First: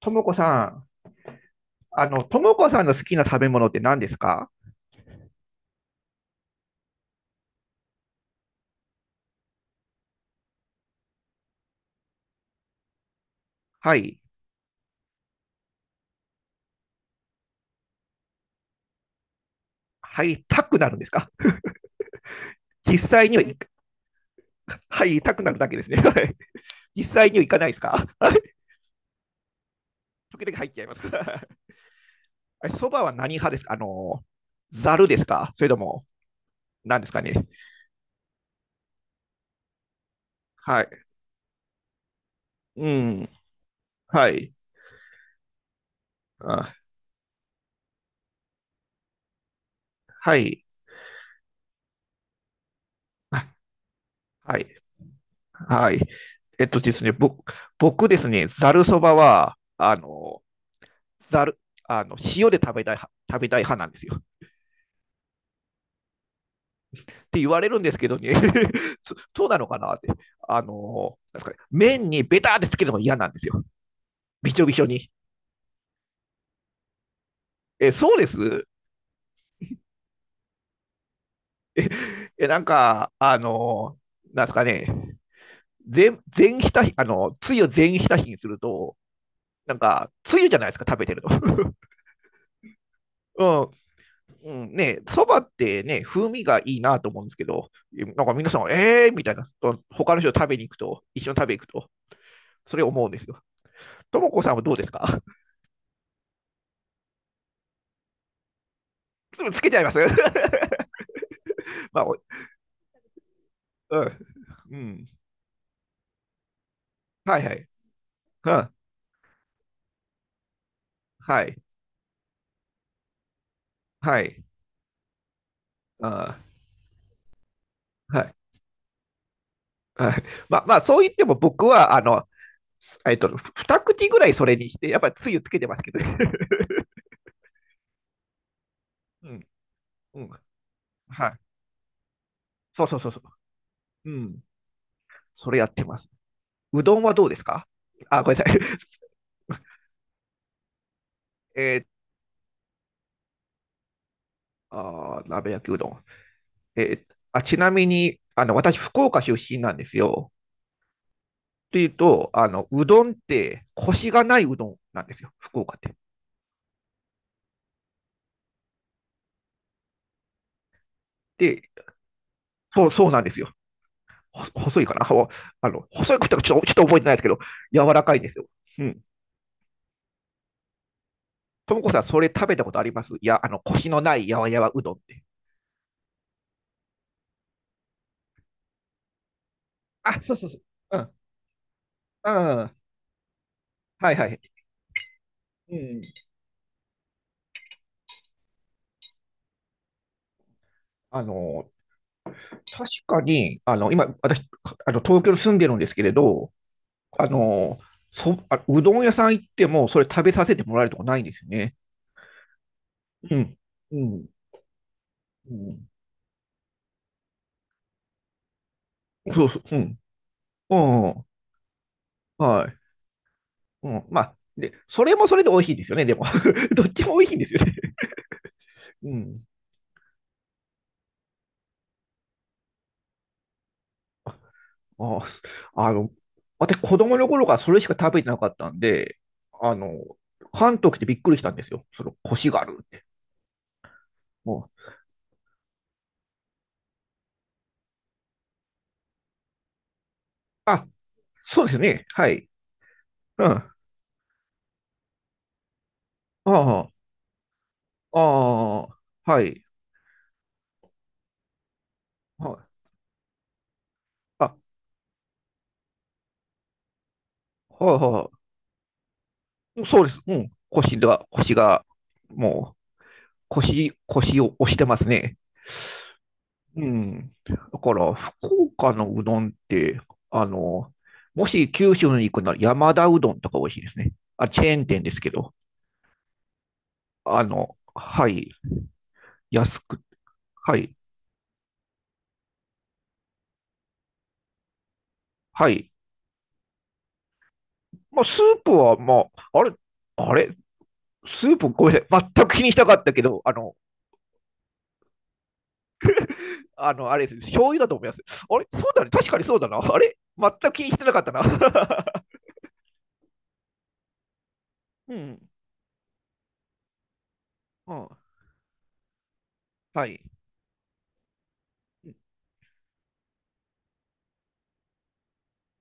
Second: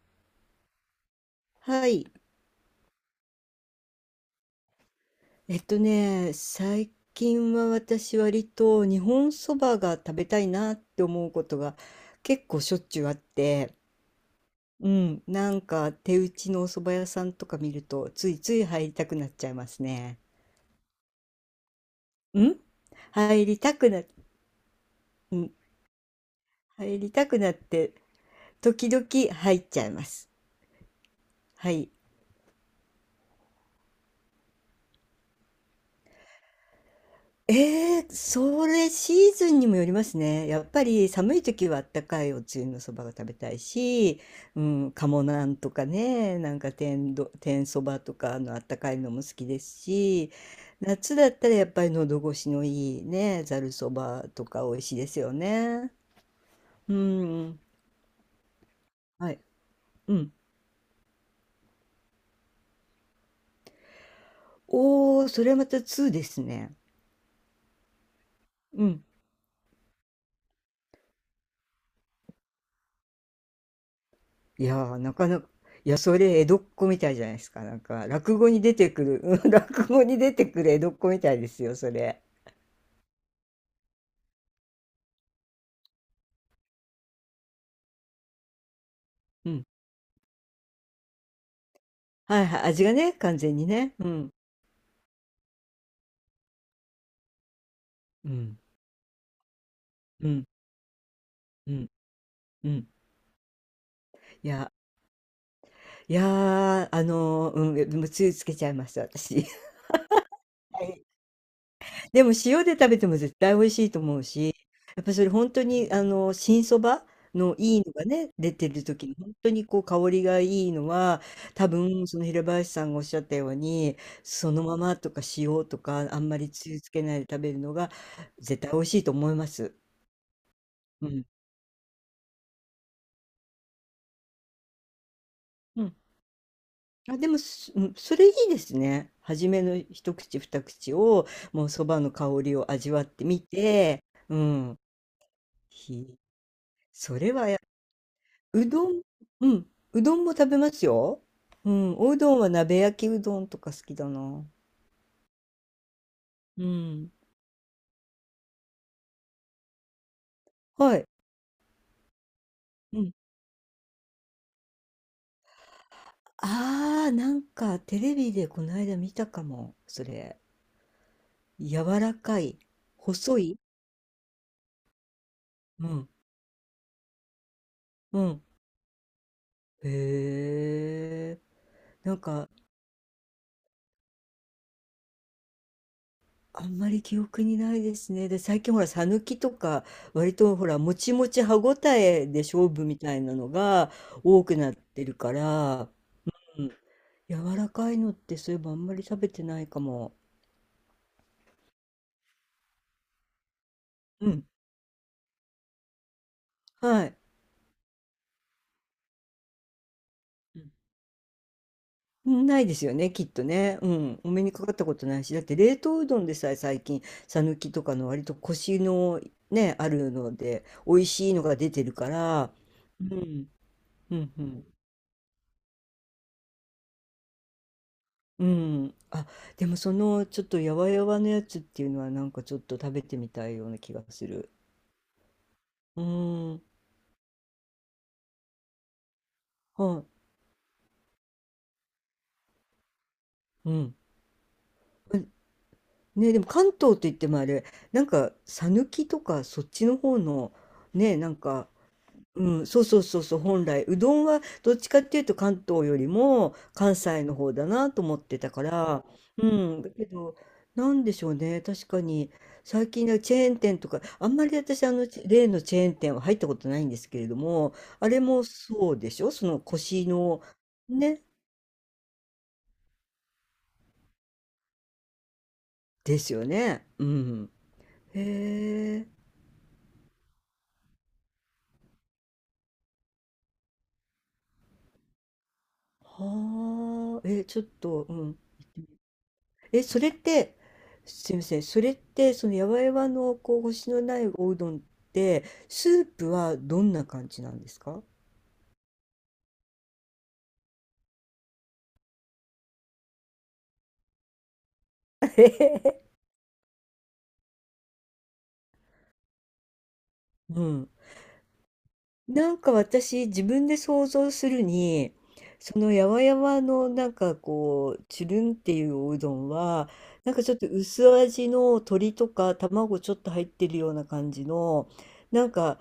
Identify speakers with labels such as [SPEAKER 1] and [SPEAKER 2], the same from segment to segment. [SPEAKER 1] ともこさん、
[SPEAKER 2] はい。
[SPEAKER 1] ともこさんの好きな食べ物って何ですか？
[SPEAKER 2] 最近は私割と日本そばが食べたいなって思うことが結構しょっちゅうあって、
[SPEAKER 1] はい。
[SPEAKER 2] うん、なんか手打ちのお蕎麦屋さんとか見るとついつい入りたくなっちゃいますね。
[SPEAKER 1] 入りたくなるんですか？
[SPEAKER 2] ん
[SPEAKER 1] 実際には
[SPEAKER 2] 入りたくな、
[SPEAKER 1] 入りた
[SPEAKER 2] う
[SPEAKER 1] くな
[SPEAKER 2] ん、
[SPEAKER 1] るだけですね。はい。
[SPEAKER 2] 入
[SPEAKER 1] 実
[SPEAKER 2] りた
[SPEAKER 1] 際に
[SPEAKER 2] く
[SPEAKER 1] は行
[SPEAKER 2] なっ
[SPEAKER 1] かないです
[SPEAKER 2] て
[SPEAKER 1] か？はい。
[SPEAKER 2] 時々入っちゃいます。
[SPEAKER 1] 時々入っちゃいます。
[SPEAKER 2] はい。
[SPEAKER 1] そばは何派ですか？ざるですか？それとも、何ですかね？
[SPEAKER 2] それシーズンにもよりますね。やっ
[SPEAKER 1] は
[SPEAKER 2] ぱ
[SPEAKER 1] い。
[SPEAKER 2] り寒い時はあったかいおつゆの
[SPEAKER 1] う
[SPEAKER 2] そばが食
[SPEAKER 1] ん。
[SPEAKER 2] べたいし、
[SPEAKER 1] はい。
[SPEAKER 2] うん、鴨なんとかね、
[SPEAKER 1] あ、
[SPEAKER 2] 天そばとかのあったかいのも好きですし、
[SPEAKER 1] はい。
[SPEAKER 2] 夏だったらやっぱり喉越しのいいね、
[SPEAKER 1] あ、
[SPEAKER 2] ざるそばと
[SPEAKER 1] は
[SPEAKER 2] か
[SPEAKER 1] い。
[SPEAKER 2] 美味しいですよ
[SPEAKER 1] は
[SPEAKER 2] ね。
[SPEAKER 1] い。えっとで
[SPEAKER 2] う
[SPEAKER 1] すね、僕、
[SPEAKER 2] ん、
[SPEAKER 1] 僕ですね、ざるそば
[SPEAKER 2] はい、
[SPEAKER 1] は、
[SPEAKER 2] うん。
[SPEAKER 1] ざる、あの、塩で食べたい派なんですよ。
[SPEAKER 2] おー、それはまた2ですね。
[SPEAKER 1] って言われるんですけどね
[SPEAKER 2] う ん。
[SPEAKER 1] そうなのかなって。なんですかね、麺にベターってつけるのが嫌なんですよ、びち
[SPEAKER 2] い
[SPEAKER 1] ょび
[SPEAKER 2] や
[SPEAKER 1] ちょ
[SPEAKER 2] ー、
[SPEAKER 1] に。
[SPEAKER 2] なかなか、いや、それ江戸っ子みたいじゃないですか。なん
[SPEAKER 1] え、
[SPEAKER 2] か、
[SPEAKER 1] そうで
[SPEAKER 2] 落語に
[SPEAKER 1] す。
[SPEAKER 2] 出てくる、落語に出てくる江戸っ子みたいですよ、それ。
[SPEAKER 1] え、なんか、なんですかね、全全ひたひ、あの、つゆを全ひたひにすると、
[SPEAKER 2] うん。
[SPEAKER 1] なんか、つゆじゃないですか、食べてると。
[SPEAKER 2] はいはい、味がね、完全に ね。うん。
[SPEAKER 1] うん、うん、ね、そばってね、風味がいいなと思うんですけど、なん
[SPEAKER 2] う
[SPEAKER 1] か皆さ
[SPEAKER 2] ん。
[SPEAKER 1] ん、えーみたいな、と他の
[SPEAKER 2] う
[SPEAKER 1] 人と
[SPEAKER 2] ん。
[SPEAKER 1] 食べに行くと、一緒に食べに行く
[SPEAKER 2] う
[SPEAKER 1] と、
[SPEAKER 2] ん。う
[SPEAKER 1] それ
[SPEAKER 2] ん。
[SPEAKER 1] 思うんですよ。ともこ
[SPEAKER 2] い
[SPEAKER 1] さんは
[SPEAKER 2] や、
[SPEAKER 1] どうですか？
[SPEAKER 2] いやでもつゆつけちゃいました、私。
[SPEAKER 1] つけ ちゃいます？
[SPEAKER 2] はい。
[SPEAKER 1] まあ、
[SPEAKER 2] でも塩で食べても絶対美味しい
[SPEAKER 1] う
[SPEAKER 2] と思
[SPEAKER 1] ん
[SPEAKER 2] うし、
[SPEAKER 1] う
[SPEAKER 2] やっ
[SPEAKER 1] ん、
[SPEAKER 2] ぱそれ本当に新そば
[SPEAKER 1] はいは
[SPEAKER 2] の
[SPEAKER 1] い。
[SPEAKER 2] いいのがね、
[SPEAKER 1] う
[SPEAKER 2] 出て
[SPEAKER 1] ん、
[SPEAKER 2] る時に本当にこう香りがいいのは、
[SPEAKER 1] はい
[SPEAKER 2] 多分その平林さんがおっしゃったように、
[SPEAKER 1] はい、
[SPEAKER 2] そのままとか塩とかあん
[SPEAKER 1] あ、
[SPEAKER 2] まりつゆつけないで食べるのが
[SPEAKER 1] ーはい
[SPEAKER 2] 絶対美味しいと思います。
[SPEAKER 1] はい、まあまあそう
[SPEAKER 2] う
[SPEAKER 1] 言って
[SPEAKER 2] ん。
[SPEAKER 1] も僕はえっと、二口ぐらいそれにして、やっぱりつゆつけてます
[SPEAKER 2] う
[SPEAKER 1] け
[SPEAKER 2] ん。
[SPEAKER 1] ど。
[SPEAKER 2] あ、でも、うん、それいいですね。
[SPEAKER 1] うん
[SPEAKER 2] 初めの一
[SPEAKER 1] うん、
[SPEAKER 2] 口二口を、
[SPEAKER 1] はい。
[SPEAKER 2] もうそばの香りを
[SPEAKER 1] そう
[SPEAKER 2] 味
[SPEAKER 1] そう
[SPEAKER 2] わっ
[SPEAKER 1] そうそ
[SPEAKER 2] てみて、
[SPEAKER 1] う。うん。
[SPEAKER 2] うん。
[SPEAKER 1] それやってます。
[SPEAKER 2] ひ
[SPEAKER 1] うどんは
[SPEAKER 2] そ
[SPEAKER 1] どう
[SPEAKER 2] れ
[SPEAKER 1] です
[SPEAKER 2] はや
[SPEAKER 1] か？あ、ごめんなさい。
[SPEAKER 2] うどん、うん、うどんも食べますよ。う
[SPEAKER 1] えー、
[SPEAKER 2] ん、おうどんは鍋焼きうどんとか好きだな。
[SPEAKER 1] あー、鍋焼きうどん。
[SPEAKER 2] うん。
[SPEAKER 1] ちなみに、私、福岡出身なんですよ。
[SPEAKER 2] はい。
[SPEAKER 1] っていうと、う
[SPEAKER 2] う
[SPEAKER 1] どんっ
[SPEAKER 2] ん。
[SPEAKER 1] て、コシがないうどんなんですよ、福岡って。
[SPEAKER 2] ああ、なんかテレビでこの間見たかも、それ。
[SPEAKER 1] で、
[SPEAKER 2] 柔らかい、
[SPEAKER 1] そうなんで
[SPEAKER 2] 細
[SPEAKER 1] すよ。
[SPEAKER 2] い。
[SPEAKER 1] 細いかな。
[SPEAKER 2] うん、
[SPEAKER 1] 細いことはちょっとちょっと覚えてないですけど、柔らか
[SPEAKER 2] う
[SPEAKER 1] いんです
[SPEAKER 2] ん。
[SPEAKER 1] よ。うん。
[SPEAKER 2] へえ。
[SPEAKER 1] ともこさん、
[SPEAKER 2] な
[SPEAKER 1] そ
[SPEAKER 2] ん
[SPEAKER 1] れ食
[SPEAKER 2] か、
[SPEAKER 1] べたことあります？いや、コシのないやわやわうどんって。
[SPEAKER 2] あんまり記憶にないですね。で、最近ほら、さぬきとか、
[SPEAKER 1] あ、そ
[SPEAKER 2] 割
[SPEAKER 1] うそうそ
[SPEAKER 2] と
[SPEAKER 1] う。
[SPEAKER 2] ほら、も
[SPEAKER 1] う
[SPEAKER 2] ち
[SPEAKER 1] ん。
[SPEAKER 2] もち歯ごたえ
[SPEAKER 1] う
[SPEAKER 2] で勝
[SPEAKER 1] ん。
[SPEAKER 2] 負みたいなのが
[SPEAKER 1] はいは
[SPEAKER 2] 多
[SPEAKER 1] い。
[SPEAKER 2] くなってるか
[SPEAKER 1] う
[SPEAKER 2] ら、
[SPEAKER 1] ん。
[SPEAKER 2] 柔らかいのってそういえばあんまり食べてないかも。
[SPEAKER 1] あの、確かに、今、
[SPEAKER 2] うん。
[SPEAKER 1] 私、東京に住んでるんですけれど、
[SPEAKER 2] はい。
[SPEAKER 1] あの、うどん屋さん行っても、それ食べさせ
[SPEAKER 2] う
[SPEAKER 1] てもらえるとこないんですよね。
[SPEAKER 2] ん。ないですよね、きっ
[SPEAKER 1] う
[SPEAKER 2] と
[SPEAKER 1] ん。
[SPEAKER 2] ね。う
[SPEAKER 1] う
[SPEAKER 2] ん。
[SPEAKER 1] ん。
[SPEAKER 2] お目にかかったことないし、だっ
[SPEAKER 1] う
[SPEAKER 2] て冷
[SPEAKER 1] ん。
[SPEAKER 2] 凍うどんでさえ最近、さぬきとかの割とコシの
[SPEAKER 1] そうそう。う
[SPEAKER 2] ね、あ
[SPEAKER 1] ん。
[SPEAKER 2] るので、美味
[SPEAKER 1] うん。
[SPEAKER 2] しいのが出てるから、
[SPEAKER 1] はい。
[SPEAKER 2] うん、
[SPEAKER 1] うん。
[SPEAKER 2] う
[SPEAKER 1] ま
[SPEAKER 2] ん、
[SPEAKER 1] あ、
[SPEAKER 2] う
[SPEAKER 1] で、
[SPEAKER 2] ん。
[SPEAKER 1] それもそれで美味しいですよね、でも。どっちも美味しいんですよね。
[SPEAKER 2] うん、
[SPEAKER 1] う
[SPEAKER 2] あ、
[SPEAKER 1] ん。
[SPEAKER 2] でもそのちょっとやわやわのやつっていうのはなんかちょっと食べてみたいような気がする。
[SPEAKER 1] あ、あ
[SPEAKER 2] う
[SPEAKER 1] の、
[SPEAKER 2] ーん、
[SPEAKER 1] 私、子供の頃からそれしか食べてなかったんで、あの、
[SPEAKER 2] は
[SPEAKER 1] 関東来てびっくりしたんですよ。コシがあるって。
[SPEAKER 2] い、うん。
[SPEAKER 1] もう、
[SPEAKER 2] ね、でも関東って言ってもあれ、なんか、さぬきとかそっちの方の、
[SPEAKER 1] あ、
[SPEAKER 2] ね、なん
[SPEAKER 1] そう
[SPEAKER 2] か、
[SPEAKER 1] ですね。はい。
[SPEAKER 2] うん、そうそうそうそう、
[SPEAKER 1] うん。
[SPEAKER 2] 本
[SPEAKER 1] あ
[SPEAKER 2] 来、うどんはどっちかっていうと関東よりも
[SPEAKER 1] あ、
[SPEAKER 2] 関西の方だなと思
[SPEAKER 1] あ
[SPEAKER 2] ってたか
[SPEAKER 1] あ、
[SPEAKER 2] ら、
[SPEAKER 1] は
[SPEAKER 2] う
[SPEAKER 1] い。
[SPEAKER 2] ん、だけど、なんでしょうね、確かに、
[SPEAKER 1] はい、
[SPEAKER 2] 最近ねチェーン店とか、あんま
[SPEAKER 1] あ、
[SPEAKER 2] り私、例のチェーン店は入ったことないんですけれども、
[SPEAKER 1] はい、
[SPEAKER 2] あれ
[SPEAKER 1] は
[SPEAKER 2] もそうでしょ、その
[SPEAKER 1] い。そう
[SPEAKER 2] 腰
[SPEAKER 1] です。う
[SPEAKER 2] の、
[SPEAKER 1] ん。コシ
[SPEAKER 2] ね、
[SPEAKER 1] が、コシが、もう、コシ、コシを押してますね。
[SPEAKER 2] ですよ
[SPEAKER 1] う
[SPEAKER 2] ね。う
[SPEAKER 1] ん。
[SPEAKER 2] ん。
[SPEAKER 1] だから、福岡
[SPEAKER 2] へえ。
[SPEAKER 1] のうどんって、あの、もし九州に行くなら山田うどんとか美味しいですね。あ、チェーン店ですけど、
[SPEAKER 2] え、ちょっと、う
[SPEAKER 1] は
[SPEAKER 2] ん。
[SPEAKER 1] い、安
[SPEAKER 2] え、そ
[SPEAKER 1] く、
[SPEAKER 2] れって、
[SPEAKER 1] はい、
[SPEAKER 2] すみません、それって、そのやわやわのこう星のないおうどんって、
[SPEAKER 1] は
[SPEAKER 2] ス
[SPEAKER 1] い。
[SPEAKER 2] ープはどんな感じなんですか？
[SPEAKER 1] まあ、スープは、まあ、あれ、スープ、ごめんなさい、全く気にしたかったけど、あれですね、醤油だと思います。あれ、そうだね、確かにそうだな。あれ、全
[SPEAKER 2] う
[SPEAKER 1] く気
[SPEAKER 2] ん。
[SPEAKER 1] にしてなかったな。
[SPEAKER 2] なんか私、自分で想像する
[SPEAKER 1] う
[SPEAKER 2] に、
[SPEAKER 1] ん、
[SPEAKER 2] そのやわやわのなんか
[SPEAKER 1] う
[SPEAKER 2] こう、
[SPEAKER 1] ん、
[SPEAKER 2] つるんっていうおうどんは、
[SPEAKER 1] はい。
[SPEAKER 2] なんかちょっと薄味の鶏とか卵ちょっと入ってるような感じの、なんか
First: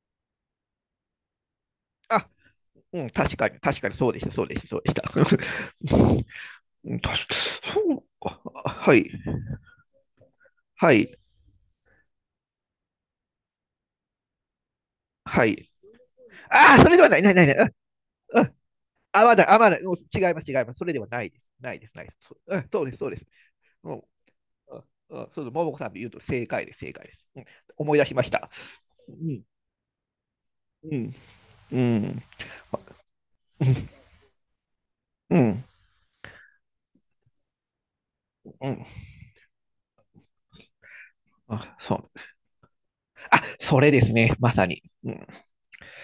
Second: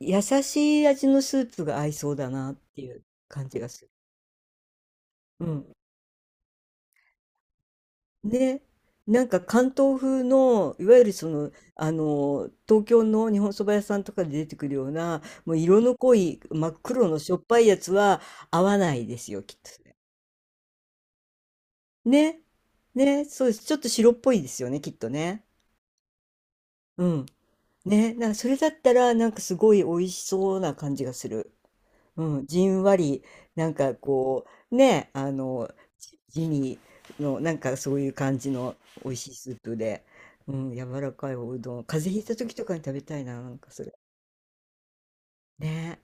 [SPEAKER 2] 優しい味のスープが合いそう
[SPEAKER 1] あ、
[SPEAKER 2] だなってい
[SPEAKER 1] う
[SPEAKER 2] う
[SPEAKER 1] ん、確
[SPEAKER 2] 感
[SPEAKER 1] かに、
[SPEAKER 2] じが
[SPEAKER 1] 確
[SPEAKER 2] す
[SPEAKER 1] か
[SPEAKER 2] る。
[SPEAKER 1] にそうでした、そうでした、そうでし
[SPEAKER 2] うん。
[SPEAKER 1] た。うんたし、そう、
[SPEAKER 2] ね。
[SPEAKER 1] あ、はい、
[SPEAKER 2] なんか関東風の、い
[SPEAKER 1] は
[SPEAKER 2] わゆる
[SPEAKER 1] い、
[SPEAKER 2] 東京の日本そば屋さんとかで出てくるような、
[SPEAKER 1] は
[SPEAKER 2] もう
[SPEAKER 1] い。
[SPEAKER 2] 色の濃い真
[SPEAKER 1] あ
[SPEAKER 2] っ
[SPEAKER 1] あ、それでは
[SPEAKER 2] 黒
[SPEAKER 1] な
[SPEAKER 2] の
[SPEAKER 1] い、な
[SPEAKER 2] し
[SPEAKER 1] い、
[SPEAKER 2] ょ
[SPEAKER 1] な
[SPEAKER 2] っ
[SPEAKER 1] い、
[SPEAKER 2] ぱ
[SPEAKER 1] な
[SPEAKER 2] い
[SPEAKER 1] い。
[SPEAKER 2] やつは
[SPEAKER 1] あ、
[SPEAKER 2] 合わないで
[SPEAKER 1] ああ、
[SPEAKER 2] す
[SPEAKER 1] ま
[SPEAKER 2] よ、
[SPEAKER 1] だ、
[SPEAKER 2] きっ
[SPEAKER 1] あ、ま
[SPEAKER 2] と
[SPEAKER 1] だ、
[SPEAKER 2] そ
[SPEAKER 1] もう
[SPEAKER 2] れ。
[SPEAKER 1] 違います、違います。それではないです。ないです、ないです。
[SPEAKER 2] ね。
[SPEAKER 1] そうです、そうで
[SPEAKER 2] ね。
[SPEAKER 1] す。
[SPEAKER 2] そうです。ちょっと
[SPEAKER 1] も
[SPEAKER 2] 白っぽいですよ
[SPEAKER 1] う、あ
[SPEAKER 2] ね、きっと
[SPEAKER 1] あ、そう
[SPEAKER 2] ね。
[SPEAKER 1] です。ももこさんで言うと正解です、正
[SPEAKER 2] う
[SPEAKER 1] 解で
[SPEAKER 2] ん。
[SPEAKER 1] す。うん、思い出
[SPEAKER 2] ね。
[SPEAKER 1] しま
[SPEAKER 2] な
[SPEAKER 1] し
[SPEAKER 2] んかそ
[SPEAKER 1] た。
[SPEAKER 2] れだった
[SPEAKER 1] う
[SPEAKER 2] ら、なんか
[SPEAKER 1] ん、
[SPEAKER 2] すごい美味しそうな
[SPEAKER 1] う
[SPEAKER 2] 感じが
[SPEAKER 1] ん、
[SPEAKER 2] する。
[SPEAKER 1] うん。
[SPEAKER 2] うん、じ
[SPEAKER 1] あ、
[SPEAKER 2] んわり、
[SPEAKER 1] う
[SPEAKER 2] なん
[SPEAKER 1] ん、
[SPEAKER 2] かこう、ね、あ
[SPEAKER 1] うん、
[SPEAKER 2] の、地味の、なんかそういう感じ
[SPEAKER 1] う
[SPEAKER 2] の
[SPEAKER 1] ん。
[SPEAKER 2] 美味しいスープで、うん、柔らかいおう
[SPEAKER 1] あ、
[SPEAKER 2] どん、
[SPEAKER 1] そ
[SPEAKER 2] 風
[SPEAKER 1] う。
[SPEAKER 2] 邪ひいた時とかに食べたいな、
[SPEAKER 1] あ、
[SPEAKER 2] なんか
[SPEAKER 1] そ
[SPEAKER 2] そ
[SPEAKER 1] れ
[SPEAKER 2] れ。
[SPEAKER 1] ですね、まさに。うん、
[SPEAKER 2] ね。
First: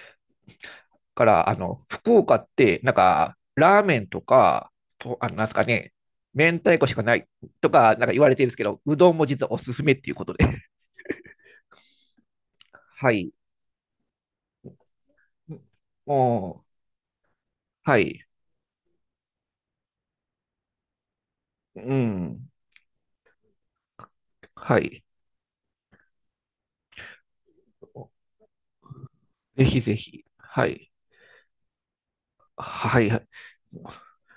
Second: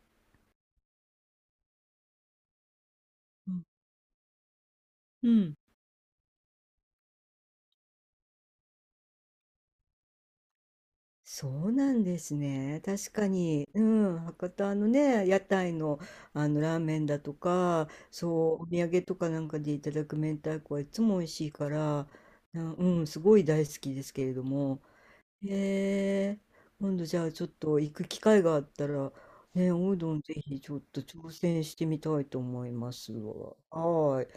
[SPEAKER 1] から、福岡って、なんか、
[SPEAKER 2] うん、
[SPEAKER 1] ラーメンとか、と、
[SPEAKER 2] う
[SPEAKER 1] なんです
[SPEAKER 2] ん。
[SPEAKER 1] かね、明太子しかないとか、なんか言われてるんですけど、うどんも実はおすすめっていうことで。
[SPEAKER 2] そうなんです ね。
[SPEAKER 1] は
[SPEAKER 2] 確か
[SPEAKER 1] い。
[SPEAKER 2] に、うん、博多のね、屋台の、あの
[SPEAKER 1] も
[SPEAKER 2] ラーメンだとか、
[SPEAKER 1] う、はい。
[SPEAKER 2] そう、お土産とかなんかでいただく明太子はいつも美味しいか
[SPEAKER 1] う
[SPEAKER 2] ら、
[SPEAKER 1] ん。
[SPEAKER 2] うん、すごい大好きですけれど
[SPEAKER 1] は
[SPEAKER 2] も。
[SPEAKER 1] い。
[SPEAKER 2] へえ、今度じゃあちょっと行く機会があったら、
[SPEAKER 1] ぜ
[SPEAKER 2] ね、
[SPEAKER 1] ひ
[SPEAKER 2] お
[SPEAKER 1] ぜ
[SPEAKER 2] うどん
[SPEAKER 1] ひ。
[SPEAKER 2] ぜひ
[SPEAKER 1] は
[SPEAKER 2] ちょっ
[SPEAKER 1] い。
[SPEAKER 2] と挑戦してみたいと思いま
[SPEAKER 1] はい。
[SPEAKER 2] す
[SPEAKER 1] はい。
[SPEAKER 2] わ。はーい。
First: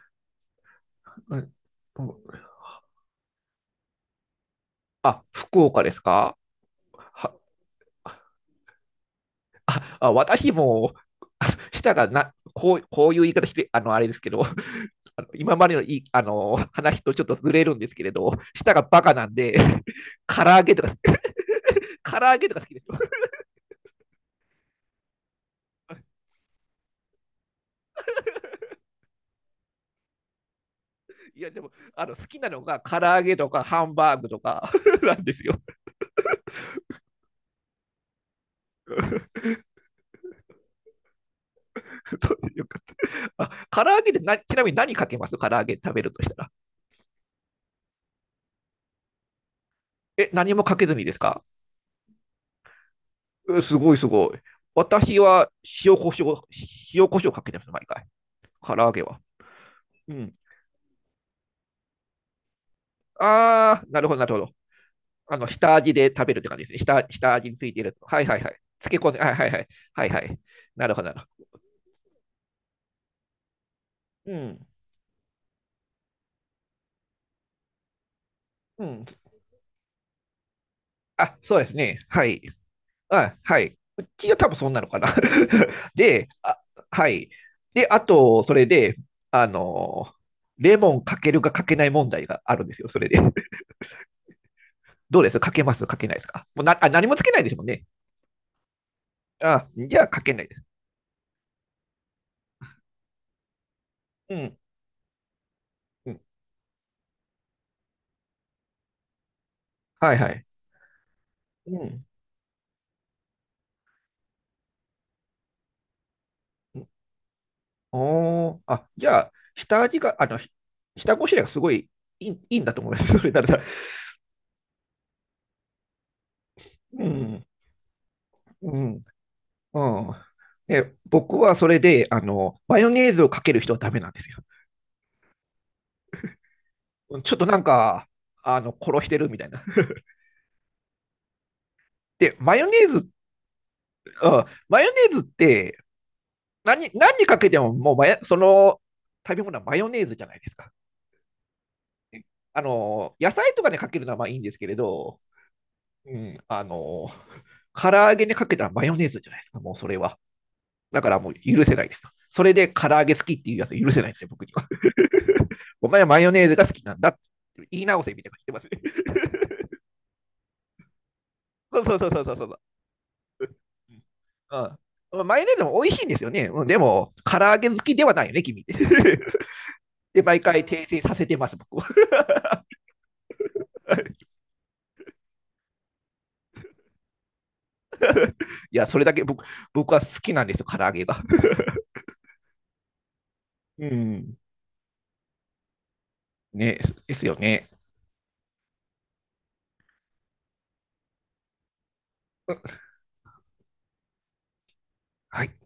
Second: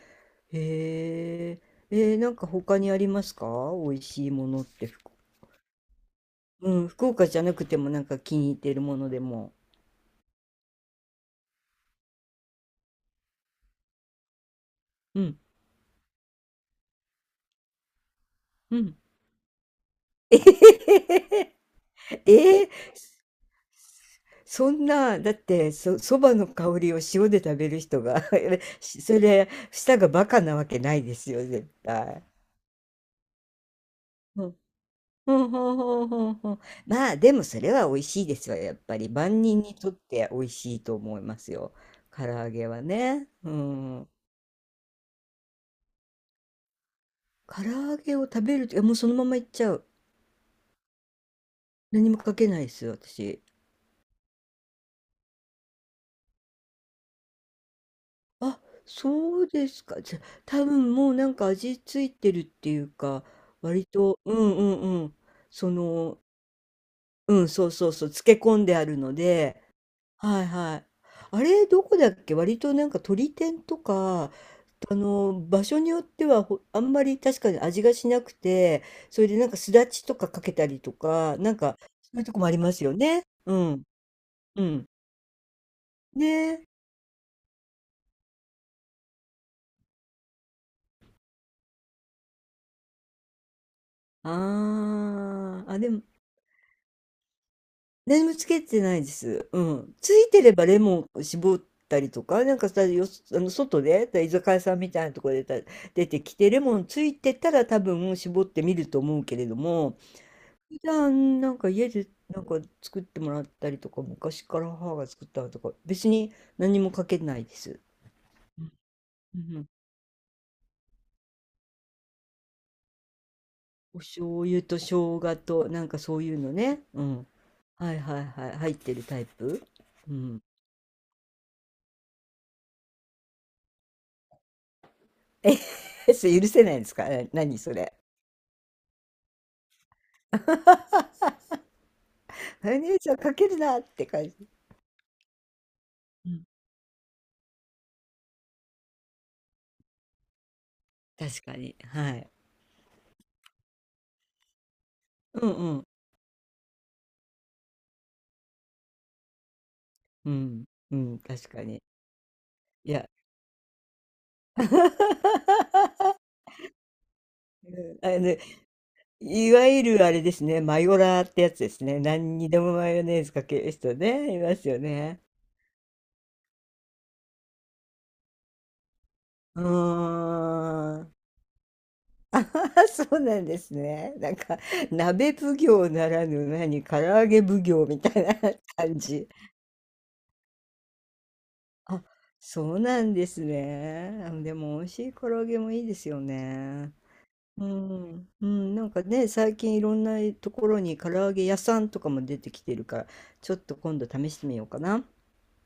[SPEAKER 1] う
[SPEAKER 2] へ
[SPEAKER 1] ん、
[SPEAKER 2] え、えー、なんか他にありますか？美味しいものって
[SPEAKER 1] あ、福岡ですか？
[SPEAKER 2] うん、福岡
[SPEAKER 1] は
[SPEAKER 2] じゃなくてもなんか気に入ってるものでも。
[SPEAKER 1] あ、あ、私も、あしたらな、こういう言い方して、あれですけど、
[SPEAKER 2] うん、
[SPEAKER 1] 今までのいい話とちょっとずれるんですけれど、舌
[SPEAKER 2] う
[SPEAKER 1] が
[SPEAKER 2] ん。
[SPEAKER 1] バカなんで、唐揚げとか、唐 揚げとか
[SPEAKER 2] え
[SPEAKER 1] 好
[SPEAKER 2] ー、
[SPEAKER 1] きですよ。
[SPEAKER 2] そんな、だってそ、そばの香りを塩で食べる人が それ、舌がバカなわけないです
[SPEAKER 1] い
[SPEAKER 2] よ、
[SPEAKER 1] や、で
[SPEAKER 2] 絶
[SPEAKER 1] も、
[SPEAKER 2] 対。
[SPEAKER 1] 好きなのが唐揚げとかハンバーグとか なん
[SPEAKER 2] ふ
[SPEAKER 1] です
[SPEAKER 2] んふ
[SPEAKER 1] よ。
[SPEAKER 2] んふんふんふん。まあ、でもそれは美味しいですよ、やっぱり。
[SPEAKER 1] そ
[SPEAKER 2] 万人にとって美味しいと思いますよ。唐
[SPEAKER 1] う
[SPEAKER 2] 揚
[SPEAKER 1] いう
[SPEAKER 2] げ
[SPEAKER 1] か、
[SPEAKER 2] はね。う
[SPEAKER 1] あ、唐揚
[SPEAKER 2] ん。
[SPEAKER 1] げで、な、ちなみに何かけます？唐揚げ食べるとしたら。
[SPEAKER 2] 唐揚げを食べると、いやもうそのままいっちゃう。
[SPEAKER 1] え、何もかけずにですか？
[SPEAKER 2] 何もかけないですよ、私。
[SPEAKER 1] う、すごいすごい。私は塩コショウ、塩コショウかけてます、毎回。
[SPEAKER 2] あ、
[SPEAKER 1] 唐揚げは。
[SPEAKER 2] そうですか。
[SPEAKER 1] う
[SPEAKER 2] じゃ、
[SPEAKER 1] ん。
[SPEAKER 2] 多分もうなんか味ついてるっていうか、
[SPEAKER 1] あ
[SPEAKER 2] 割
[SPEAKER 1] ー、なるほど、
[SPEAKER 2] と、
[SPEAKER 1] なる
[SPEAKER 2] う
[SPEAKER 1] ほど。
[SPEAKER 2] んうんうん。そ
[SPEAKER 1] 下味で
[SPEAKER 2] の、
[SPEAKER 1] 食べるって感じですね。下下
[SPEAKER 2] う
[SPEAKER 1] 味
[SPEAKER 2] ん、
[SPEAKER 1] につ
[SPEAKER 2] そう
[SPEAKER 1] いている
[SPEAKER 2] そうそ
[SPEAKER 1] や
[SPEAKER 2] う、
[SPEAKER 1] つ。は
[SPEAKER 2] 漬
[SPEAKER 1] いは
[SPEAKER 2] け
[SPEAKER 1] いは
[SPEAKER 2] 込
[SPEAKER 1] い。
[SPEAKER 2] んであ
[SPEAKER 1] 漬け
[SPEAKER 2] る
[SPEAKER 1] 込ん
[SPEAKER 2] の
[SPEAKER 1] で、はいはいは
[SPEAKER 2] で、
[SPEAKER 1] い。はいはい。
[SPEAKER 2] はいはい。
[SPEAKER 1] なるほど、なる
[SPEAKER 2] あ
[SPEAKER 1] ほ
[SPEAKER 2] れ、どこだっけ、割となんか鳥天と
[SPEAKER 1] ど。
[SPEAKER 2] か、
[SPEAKER 1] うん。
[SPEAKER 2] あの、場所によってはほあんまり確かに味がしなくて、
[SPEAKER 1] うん。
[SPEAKER 2] それでなんかすだちとかかけたりとか、
[SPEAKER 1] あ、
[SPEAKER 2] なん
[SPEAKER 1] そうです
[SPEAKER 2] か
[SPEAKER 1] ね。
[SPEAKER 2] そういう
[SPEAKER 1] は
[SPEAKER 2] とこ
[SPEAKER 1] い。
[SPEAKER 2] もありますよね。
[SPEAKER 1] あ、
[SPEAKER 2] う
[SPEAKER 1] はい。
[SPEAKER 2] ん。
[SPEAKER 1] うちは多分
[SPEAKER 2] う
[SPEAKER 1] そんな
[SPEAKER 2] ん。
[SPEAKER 1] のかな。
[SPEAKER 2] ね
[SPEAKER 1] で、あ、
[SPEAKER 2] え。
[SPEAKER 1] はい。で、あと、それで、あのーレモンかけるかかけない問題があるんですよ、それで。どうですか？け
[SPEAKER 2] あー。
[SPEAKER 1] ま
[SPEAKER 2] あ、
[SPEAKER 1] す
[SPEAKER 2] で
[SPEAKER 1] か
[SPEAKER 2] も、
[SPEAKER 1] けないですか？もうなあ、何もつけないですもんね。
[SPEAKER 2] 何もつけてないです。う
[SPEAKER 1] あ、
[SPEAKER 2] ん。
[SPEAKER 1] じゃあ
[SPEAKER 2] つ
[SPEAKER 1] か
[SPEAKER 2] い
[SPEAKER 1] け
[SPEAKER 2] て
[SPEAKER 1] ない
[SPEAKER 2] れ
[SPEAKER 1] です。
[SPEAKER 2] ばレモンを絞ったりとか、なんかさ、よ、あの、外で、居
[SPEAKER 1] う
[SPEAKER 2] 酒
[SPEAKER 1] ん。
[SPEAKER 2] 屋さんみたいなところで出
[SPEAKER 1] うん、
[SPEAKER 2] てきて、レモンついてたら多分絞ってみると思うけれども、
[SPEAKER 1] はいはい。
[SPEAKER 2] 普段なんか
[SPEAKER 1] う
[SPEAKER 2] 家
[SPEAKER 1] ん。
[SPEAKER 2] でなんか作ってもらったりとか、昔から母が作ったのとか、別に何もかけないです。
[SPEAKER 1] おー、あ、じゃあ、
[SPEAKER 2] うんうん。
[SPEAKER 1] 下味が、下ごしらえがすごいいいんだと思います。それなら、
[SPEAKER 2] お醤油と生姜となんかそういうのね。
[SPEAKER 1] う
[SPEAKER 2] うん。
[SPEAKER 1] ん、
[SPEAKER 2] はいはいはい。入
[SPEAKER 1] う
[SPEAKER 2] っ
[SPEAKER 1] ん、
[SPEAKER 2] てるタイプ。
[SPEAKER 1] う
[SPEAKER 2] う
[SPEAKER 1] ん。
[SPEAKER 2] ん。
[SPEAKER 1] ね、僕はそれで、マヨネーズをかける人はダメなんですよ。
[SPEAKER 2] え、それ許せないんですか？
[SPEAKER 1] ちょっとな
[SPEAKER 2] 何
[SPEAKER 1] ん
[SPEAKER 2] それ。
[SPEAKER 1] か、殺してるみたいな。で、マヨ
[SPEAKER 2] マヨ
[SPEAKER 1] ネー
[SPEAKER 2] ネー
[SPEAKER 1] ズ、
[SPEAKER 2] ズはかけるなって感
[SPEAKER 1] う
[SPEAKER 2] じ。
[SPEAKER 1] ん、マヨネーズって
[SPEAKER 2] うん。
[SPEAKER 1] 何にかけても、もうその食べ物はマヨネーズじゃないですか。
[SPEAKER 2] 確かに。はい。
[SPEAKER 1] 野菜とかにかけるのはまあいいんですけれど、
[SPEAKER 2] うんうん。
[SPEAKER 1] うん、唐揚げにかけたらマヨネーズじゃないですか、もうそれは。
[SPEAKER 2] うん。う
[SPEAKER 1] だから
[SPEAKER 2] ん。
[SPEAKER 1] もう
[SPEAKER 2] 確か
[SPEAKER 1] 許せ
[SPEAKER 2] に。
[SPEAKER 1] ないですと。それで唐
[SPEAKER 2] い
[SPEAKER 1] 揚
[SPEAKER 2] や。
[SPEAKER 1] げ好きっていうやつ許せないですよ、僕に は。お前は
[SPEAKER 2] う
[SPEAKER 1] マヨネーズが好きなんだって
[SPEAKER 2] ん
[SPEAKER 1] 言い直
[SPEAKER 2] あ
[SPEAKER 1] せ
[SPEAKER 2] の
[SPEAKER 1] みたい
[SPEAKER 2] ね
[SPEAKER 1] なこと言ってますね。
[SPEAKER 2] いわゆるあれですね、マヨラーってやつで
[SPEAKER 1] そ
[SPEAKER 2] す
[SPEAKER 1] うそう
[SPEAKER 2] ね。
[SPEAKER 1] そうそうそ
[SPEAKER 2] 何
[SPEAKER 1] うそ
[SPEAKER 2] に
[SPEAKER 1] う。
[SPEAKER 2] でもマヨネーズかける人ね、いますよ
[SPEAKER 1] うん
[SPEAKER 2] ね。
[SPEAKER 1] うん、マヨネーズも美味しいんですよね。でも、唐揚げ好きではないよね、君って。
[SPEAKER 2] う
[SPEAKER 1] で、毎回訂正
[SPEAKER 2] ーん。
[SPEAKER 1] させてます、僕は。
[SPEAKER 2] そうなんですね。なんか、鍋奉行ならぬ何、唐揚げ奉行みたいな
[SPEAKER 1] いや、
[SPEAKER 2] 感
[SPEAKER 1] それだけ
[SPEAKER 2] じ。
[SPEAKER 1] 僕は好きなんですよ、唐揚げが。
[SPEAKER 2] あ、そうなんです
[SPEAKER 1] う
[SPEAKER 2] ね。あ
[SPEAKER 1] ん。
[SPEAKER 2] でも、美味しい唐揚げもいいですよ
[SPEAKER 1] ね、
[SPEAKER 2] ね。
[SPEAKER 1] ですよ
[SPEAKER 2] う
[SPEAKER 1] ね。
[SPEAKER 2] ん、うん、なんかね、最近いろんなところに唐揚げ屋さんとかも出てきてるから、ちょっと今度試してみようかな。
[SPEAKER 1] はい。